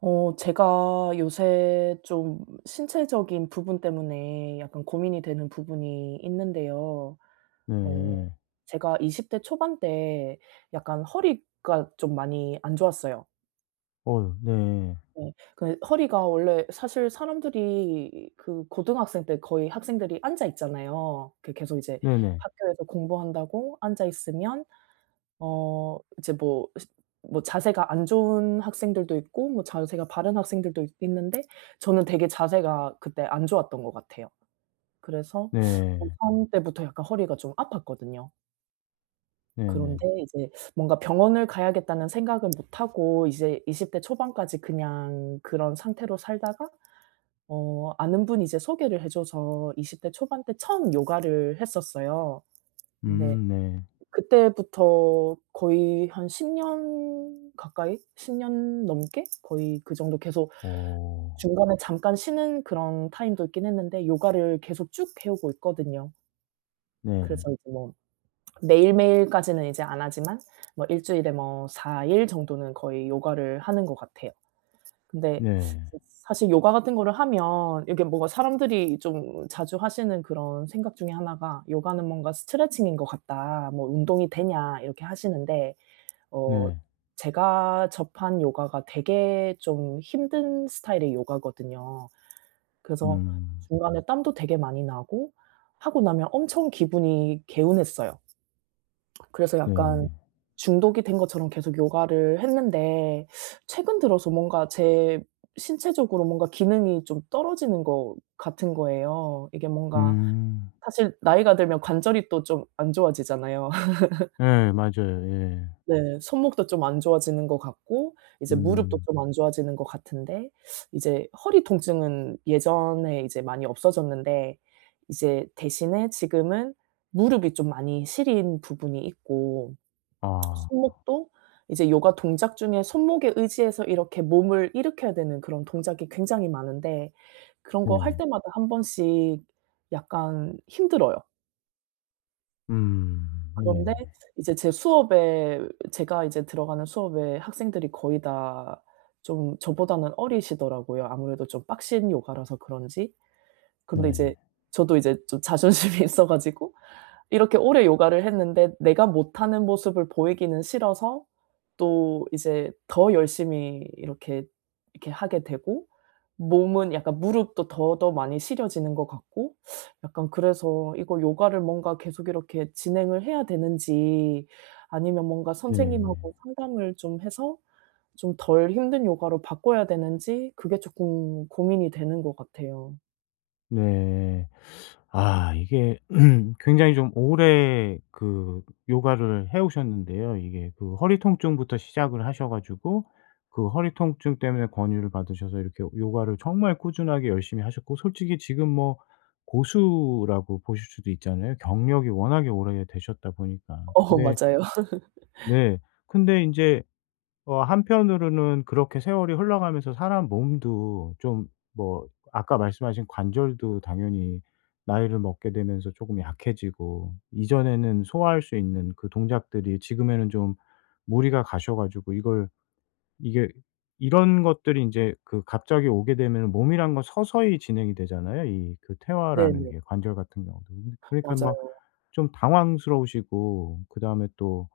제가 요새 좀 신체적인 부분 때문에 약간 고민이 되는 부분이 있는데요. 어 네. 제가 20대 초반 때 약간 허리가 좀 많이 안 좋았어요. 어, 네. 네. 그 허리가 원래 사실 사람들이 그 고등학생 때 거의 학생들이 앉아 있잖아요. 그 계속 이제 네네. 학교에서 공부한다고 앉아 있으면 이제 뭐 자세가 안 좋은 학생들도 있고 뭐 자세가 바른 학생들도 있 있는데 저는 되게 자세가 그때 안 좋았던 것 같아요. 그래서 네. 고3 때부터 약간 허리가 좀 아팠거든요. 네네. 그런데 이제 뭔가 병원을 가야겠다는 생각은 못 하고 이제 20대 초반까지 그냥 그런 상태로 살다가 아는 분이 이제 소개를 해 줘서 20대 초반 때 처음 요가를 했었어요. 근데 네. 그때부터 거의 한 10년 가까이 10년 넘게 거의 그 정도 계속 어. 중간에 잠깐 쉬는 그런 타임도 있긴 했는데 요가를 계속 쭉 해오고 있거든요. 네. 그래서 이제 뭐 매일매일까지는 이제 안 하지만 뭐 일 주일에 뭐 4 일 정도는 거의 요가를 하는 것 같아요. 근데 네. 이제 사실 요가 같은 거를 하면 이게 뭔가 사람들이 좀 자주 하시는 그런 생각 중에 하나가 "요가는 뭔가 스트레칭인 것 같다. 뭐 운동이 되냐." 이렇게 하시는데 어 네. 제가 접한 요가가 되게 좀 힘든 스타일의 요가거든요. 그래서 음. 중간에 땀도 되게 많이 나고 하고 나면 엄청 기분이 개운했어요. 그래서 약간 네. 중독이 된 것처럼 계속 요가를 했는데 최근 들어서 뭔가 제 신체적으로 뭔가 기능이 좀 떨어지는 것 같은 거예요. 이게 뭔가 음. 사실 나이가 들면 관절이 또 좀 안 좋아지잖아요. 예, 맞아요. 예. 네. 손목도 좀 안 좋아지는 것 같고 이제 무릎도 음. 좀 안 좋아지는 것 같은데 이제 허리 통증은 예전에 이제 많이 없어졌는데 이제 대신에 지금은 무릎이 좀 많이 시린 부분이 있고 아, 손목도 이제 요가 동작 중에 손목에 의지해서 이렇게 몸을 일으켜야 되는 그런 동작이 굉장히 많은데 그런 거 할 네. 때마다 한 번씩 약간 힘들어요. 음. 그런데 네. 이제 제 수업에 제가 이제 들어가는 수업에 학생들이 거의 다 좀 저보다는 어리시더라고요. 아무래도 좀 빡신 요가라서 그런지. 근데 네. 이제 저도 이제 좀 자존심이 있어 가지고 이렇게 오래 요가를 했는데 내가 못하는 모습을 보이기는 싫어서 또 이제 더 열심히 이렇게 하게 되고 몸은 약간 무릎도 더더 많이 시려지는 것 같고 약간 그래서 이거 요가를 뭔가 계속 이렇게 진행을 해야 되는지 아니면 뭔가 네. 선생님하고 상담을 좀 해서 좀 덜 힘든 요가로 바꿔야 되는지 그게 쪼끔 고민이 되는 것 같아요. 네. 아, 이게 굉장히 좀 오래 그 요가를 해 오셨는데요. 이게 그 허리 통증부터 시작을 하셔 가지고 그 허리 통증 때문에 권유를 받으셔서 이렇게 요가를 정말 꾸준하게 열심히 하셨고, 솔직히 지금 뭐 고수라고 보실 수도 있잖아요, 경력이 워낙에 오래되셨다 보니까. 어 근데 맞아요. 네, 근데 인제 어, 한편으로는 그렇게 세월이 흘러가면서 사람 몸도 좀 뭐, 아까 말씀하신 관절도 당연히 나이를 먹게 되면서 조금 약해지고, 이전에는 소화할 수 있는 그 동작들이 지금에는 좀 무리가 가셔 가지고, 이걸 이게 이런 것들이 이제 그 갑자기 오게 되면, 몸이란 건 서서히 진행이 되잖아요, 이 그 퇴화라는 네네. 게 관절 같은 경우도. 그러니까 막 맞아요. 좀 당황스러우시고, 그다음에 또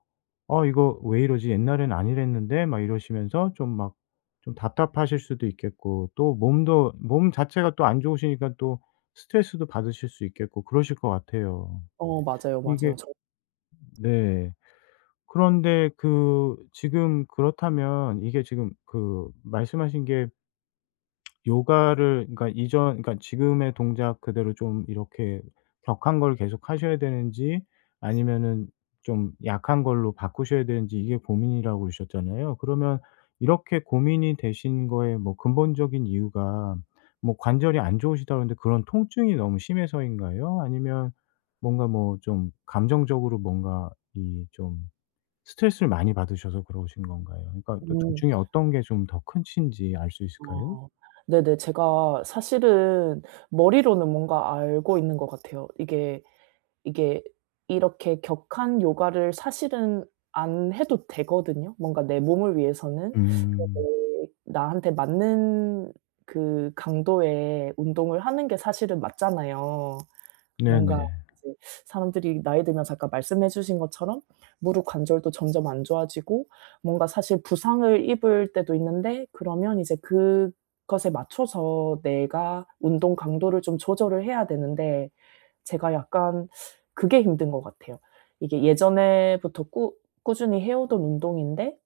"어 이거 왜 이러지? 옛날엔 안 이랬는데." 막 이러시면서 좀 막 좀 답답하실 수도 있겠고, 또 몸도 몸 자체가 또 안 좋으시니까 또 스트레스도 받으실 수 있겠고 그러실 것 같아요. 어 맞아요, 맞아요. 이게 저. 네, 그런데 그 지금 그렇다면 이게 지금 그 말씀하신 게 요가를 그러니까 이전, 그러니까 지금의 동작 그대로 좀 이렇게 격한 걸 계속 하셔야 되는지, 아니면은 좀 약한 걸로 바꾸셔야 되는지 이게 고민이라고 그러셨잖아요. 그러면 이렇게 고민이 되신 거에 뭐 근본적인 이유가 뭐, 관절이 안 좋으시다 그러는데 그런 통증이 너무 심해서인가요? 아니면 뭔가 뭐 좀 감정적으로 뭔가 이 좀 스트레스를 많이 받으셔서 그러신 건가요? 그러니까 둘 음. 중에 어떤 게 좀 더큰인지 알 수 있을까요? 어. 네네. 제가 사실은 머리로는 뭔가 알고 있는 것 같아요. 이게 이렇게 격한 요가를 사실은 안 해도 되거든요. 뭔가 내 몸을 위해서는. 음. 그 나한테 맞는 그 강도의 운동을 하는 게 사실은 맞잖아요. 네네. 뭔가 이제 사람들이 나이 들면서 아까 말씀해 주신 것처럼 무릎 관절도 점점 안 좋아지고 뭔가 사실 부상을 입을 때도 있는데 그러면 이제 그것에 맞춰서 내가 운동 강도를 좀 조절을 해야 되는데 제가 약간 그게 힘든 것 같아요. 이게 예전에부터 꾸 꾸준히 해 오던 운동인데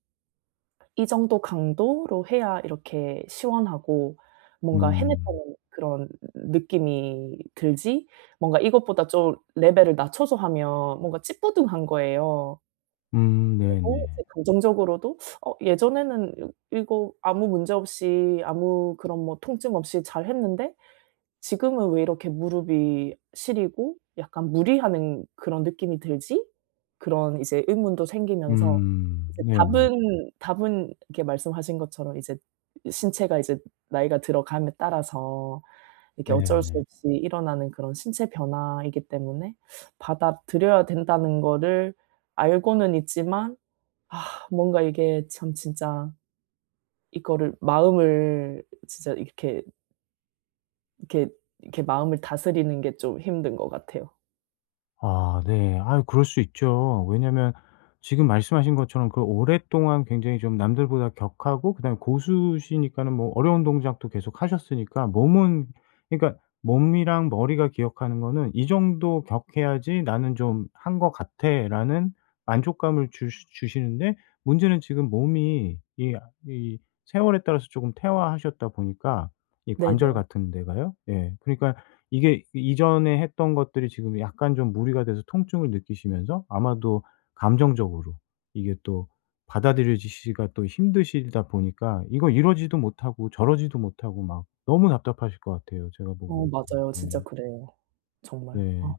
이 정도 강도로 해야 이렇게 시원하고 뭔가 음. 해냈다는 그런 느낌이 들지 뭔가 이것보다 좀 레벨을 낮춰서 하면 뭔가 찌뿌둥한 거예요. 그리고 네네. 이제 감정적으로도 예전에는 이 이거 아무 문제 없이 아무 그런 뭐 통증 없이 잘했는데 지금은 왜 이렇게 무릎이 시리고 약간 무리하는 그런 느낌이 들지? 그런 이제 의문도 생기면서 음. 이제 네네. 답은 이렇게 말씀하신 것처럼 이제 신체가 이제 나이가 들어감에 따라서 이렇게 어쩔 수 네네. 없이 일어나는 그런 신체 변화이기 때문에 받아들여야 된다는 거를 알고는 있지만 아 뭔가 이게 참 진짜 이거를 마음을 진짜 이렇게, 이렇게 마음을 다스리는 게 좀 힘든 것 같아요. 아 네. 아, 그럴 수 있죠. 왜냐면 지금 말씀하신 것처럼 그 오랫동안 굉장히 좀 남들보다 격하고, 그다음에 고수시니까는 뭐 어려운 동작도 계속 하셨으니까, 몸은 그러니까 몸이랑 머리가 기억하는 거는 '이 정도 격해야지 나는 좀 한 것 같아.'라는 만족감을 주시는데 문제는 지금 몸이 이 세월에 따라서 조금 퇴화하셨다 보니까 이 관절 네네. 같은 데가요. 예. 그러니까 이게 이전에 했던 것들이 지금 약간 좀 무리가 돼서 통증을 느끼시면서, 아마도 감정적으로 이게 또 받아들여지시기가 또 힘드시다 보니까, 이거 이러지도 못하고 저러지도 못하고 막 너무 답답하실 것 같아요 제가 어 보기에도. 맞아요. 예. 진짜 그래요. 정말. 아. 네.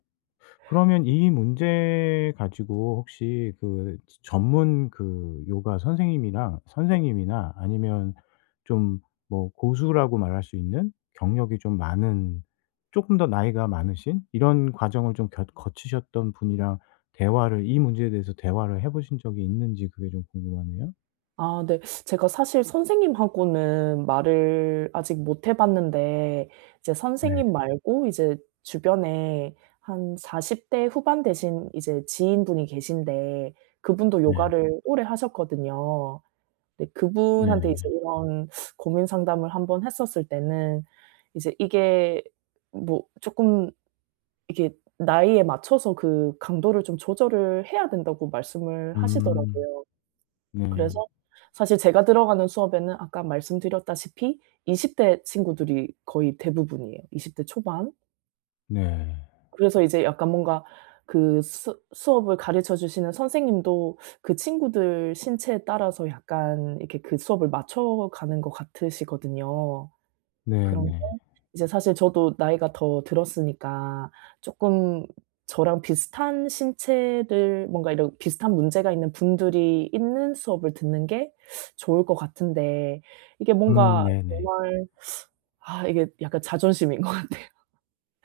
그러면 이 문제 가지고 혹시 그 전문 그 요가 선생님이랑, 선생님이나 아니면 좀 뭐 고수라고 말할 수 있는 경력이 좀 많은, 쪼끔 더 나이가 많으신, 이런 과정을 좀 곁 거치셨던 분이랑 대화를, 이 문제에 대해서 대화를 해 보신 적이 있는지 그게 좀 궁금하네요. 아 네. 제가 사실 선생님하고는 말을 아직 못해 봤는데 이제 네. 선생님 말고 이제 주변에 한 40대 후반 되신 이제 지인분이 계신데 그분도 네. 요가를 오래 하셨거든요. 근데 네. 그분한테 이제 네. 이런 고민 상담을 한번 했었을 때는 이제 이게 뭐 쪼끔 이게 나이에 맞춰서 그 강도를 좀 조절을 해야 된다고 말씀을 음. 하시더라고요. 네. 그래서 사실 제가 들어가는 수업에는 아까 말씀드렸다시피 20대 친구들이 거의 대부분이에요, 20대 초반. 네. 그래서 이제 약간 뭔가 그 수 수업을 가르쳐 주시는 선생님도 그 친구들 신체에 따라서 약간 이렇게 그 수업을 맞춰가는 것 같으시거든요. 그런데 네네. 이제 사실 저도 나이가 더 들었으니까 쪼끔 저랑 비슷한 신체를 뭔가 이런 비슷한 문제가 있는 분들이 있는 수업을 듣는 게 좋을 것 같은데 이게 뭔가 네네. 정말 아 이게 약간 자존심인 것 같아요.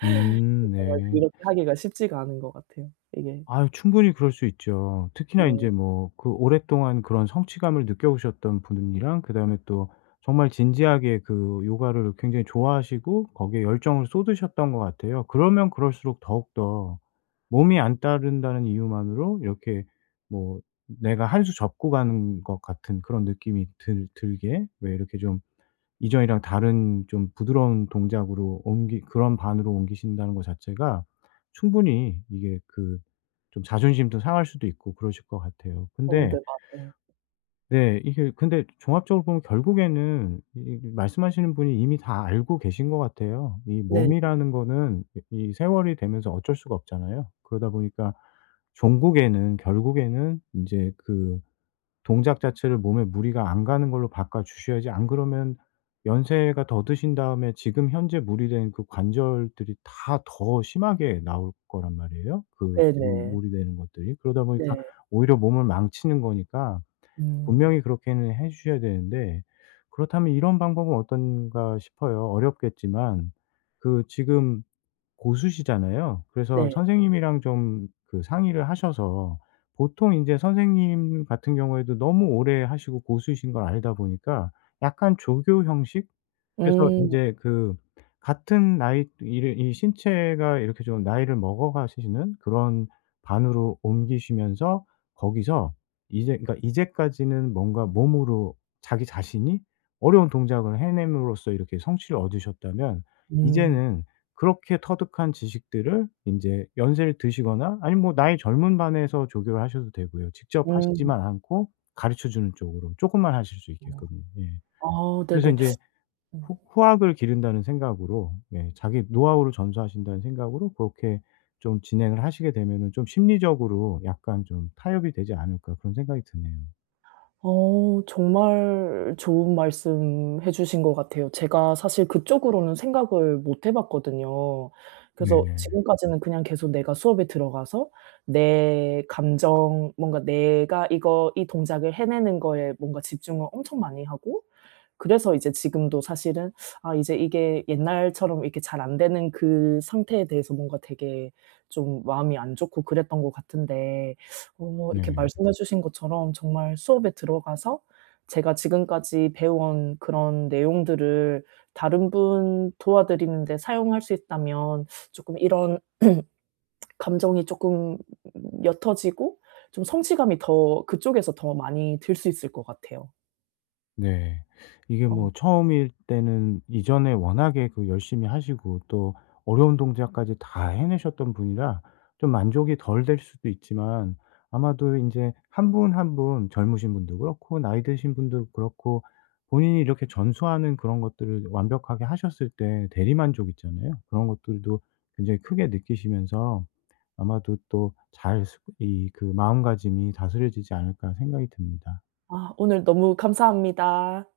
정말 네. 그렇게 하기가 쉽지가 않은 것 같아요 이게. 아유, 충분히 그럴 수 있죠. 특히나 이 네. 제 뭐 그 오랫동안 그런 성취감을 느껴오셨던 분이랑 그다음에 또 정말 진지하게 그 요가를 굉장히 좋아하시고 거기에 열정을 쏟으셨던 것 같아요. 그러면 그럴수록 더욱더 몸이 안 따른다는 이유만으로 이렇게, 뭐 내가 한 수 접고 가는 것 같은 그런 느낌이 들 들게 왜 이렇게 좀 이전이랑 다른 좀 부드러운 동작으로 옮기 그런 반으로 옮기신다는 거 자체가 충분히 이게 그 좀 자존심도 상할 수도 있고 그러실 것 같아요. 어 근데 네 맞아요. 네, 이게 근데 종합적으로 보면 결국에는 이 말씀하시는 분이 이미 다 알고 계신 것 같아요. 이 네네. 몸이라는 거는 이 세월이 되면서 어쩔 수가 없잖아요. 그러다 보니까 종국에는, 결국에는 인제 그 동작 자체를 몸에 무리가 안 가는 걸로 바꿔 주셔야지, 안 그러면 연세가 더 드신 다음에 지금 현재 무리된 그 관절들이 다 더 심하게 나올 거란 말이에요, 그 지금 네네. 무리되는 것들이. 그러다 네. 네. 보니까 네. 오히려 몸을 망치는 거니까 음. 분명히 그렇게는 해 주셔야 되는데. 그렇다면 이런 방법은 어떤가 싶어요. 어렵겠지만 그 지금 고수시잖아요. 그래서 네. 선생님이랑 좀 그 상의를 하셔서, 보통 인제 선생님 같은 경우에도 너무 오래 하시고 고수이신 걸 알다 보니까 약간 조교 형식? 그래서 음. 인제 그 같은 나이, 이를 이 신체가 이렇게 좀 나이를 먹어 가시는 그런 반으로 옮기시면서 거기서 이제 그러니까, 이제까지는 뭔가 몸으로 자기 자신이 어려운 동작을 해냄으로써 이렇게 성취를 얻으셨다면 음. 이제는 그렇게 터득한 지식들을 인제 연세를 드시거나 아니면 뭐 나이 젊은 반에서 조교를 하셔도 되고요. 직접 음. 하시지만 않고 가르쳐 주는 쪽으로 쪼끔만 하실 수 어. 있게끔요. 예. 아 그래서 네네. 인제 후 후학을 기른다는 생각으로, 예, 자기 노하우를 전수하신다는 생각으로 그렇게 좀 진행을 하시게 되면은 좀 심리적으로 약간 좀 타협이 되지 않을까, 그런 생각이 드네요. 어 정말 좋은 말씀 해 주신 것 같아요. 제가 사실 그쪽으로는 생각을 못 해 봤거든요. 그래서 네. 지금까지는 그냥 계속 내가 수업에 들어가서 내 감정 뭔가 내가 이거 이 동작을 해내는 거에 뭔가 집중을 엄청 많이 하고 그래서 이제 지금도 사실은 아 이제 이게 옛날처럼 이렇게 잘 안 되는 그 상태에 대해서 뭔가 되게 좀 마음이 안 좋고 그랬던 것 같은데 어 이렇게 네. 말씀해 주신 것처럼 정말 수업에 들어가서 제가 지금까지 배워온 그런 내용들을 다른 분 도와드리는 데 사용할 수 있다면 쪼끔 이런 감정이 쪼끔 옅어지고 좀 성취감이 더 그쪽에서 더 많이 들 수 있을 것 같아요. 네. 이게 어. 뭐 처음일 때는 이전에 워낙에 그 열심히 하시고 또 어려운 동작까지 다 해내셨던 분이라 좀 만족이 덜 될 수도 있지만, 아마도 인제 한 분 한 분 젊으신 분도 그렇고 나이 드신 분도 그렇고 본인이 이렇게 전수하는 그런 것들을 완벽하게 하셨을 때 대리만족 있잖아요. 그런 것들도 굉장히 크게 느끼시면서 아마도 또 잘 스 이 그 마음가짐이 다스려지지 않을까 생각이 듭니다. 아 오늘 너무 감사합니다.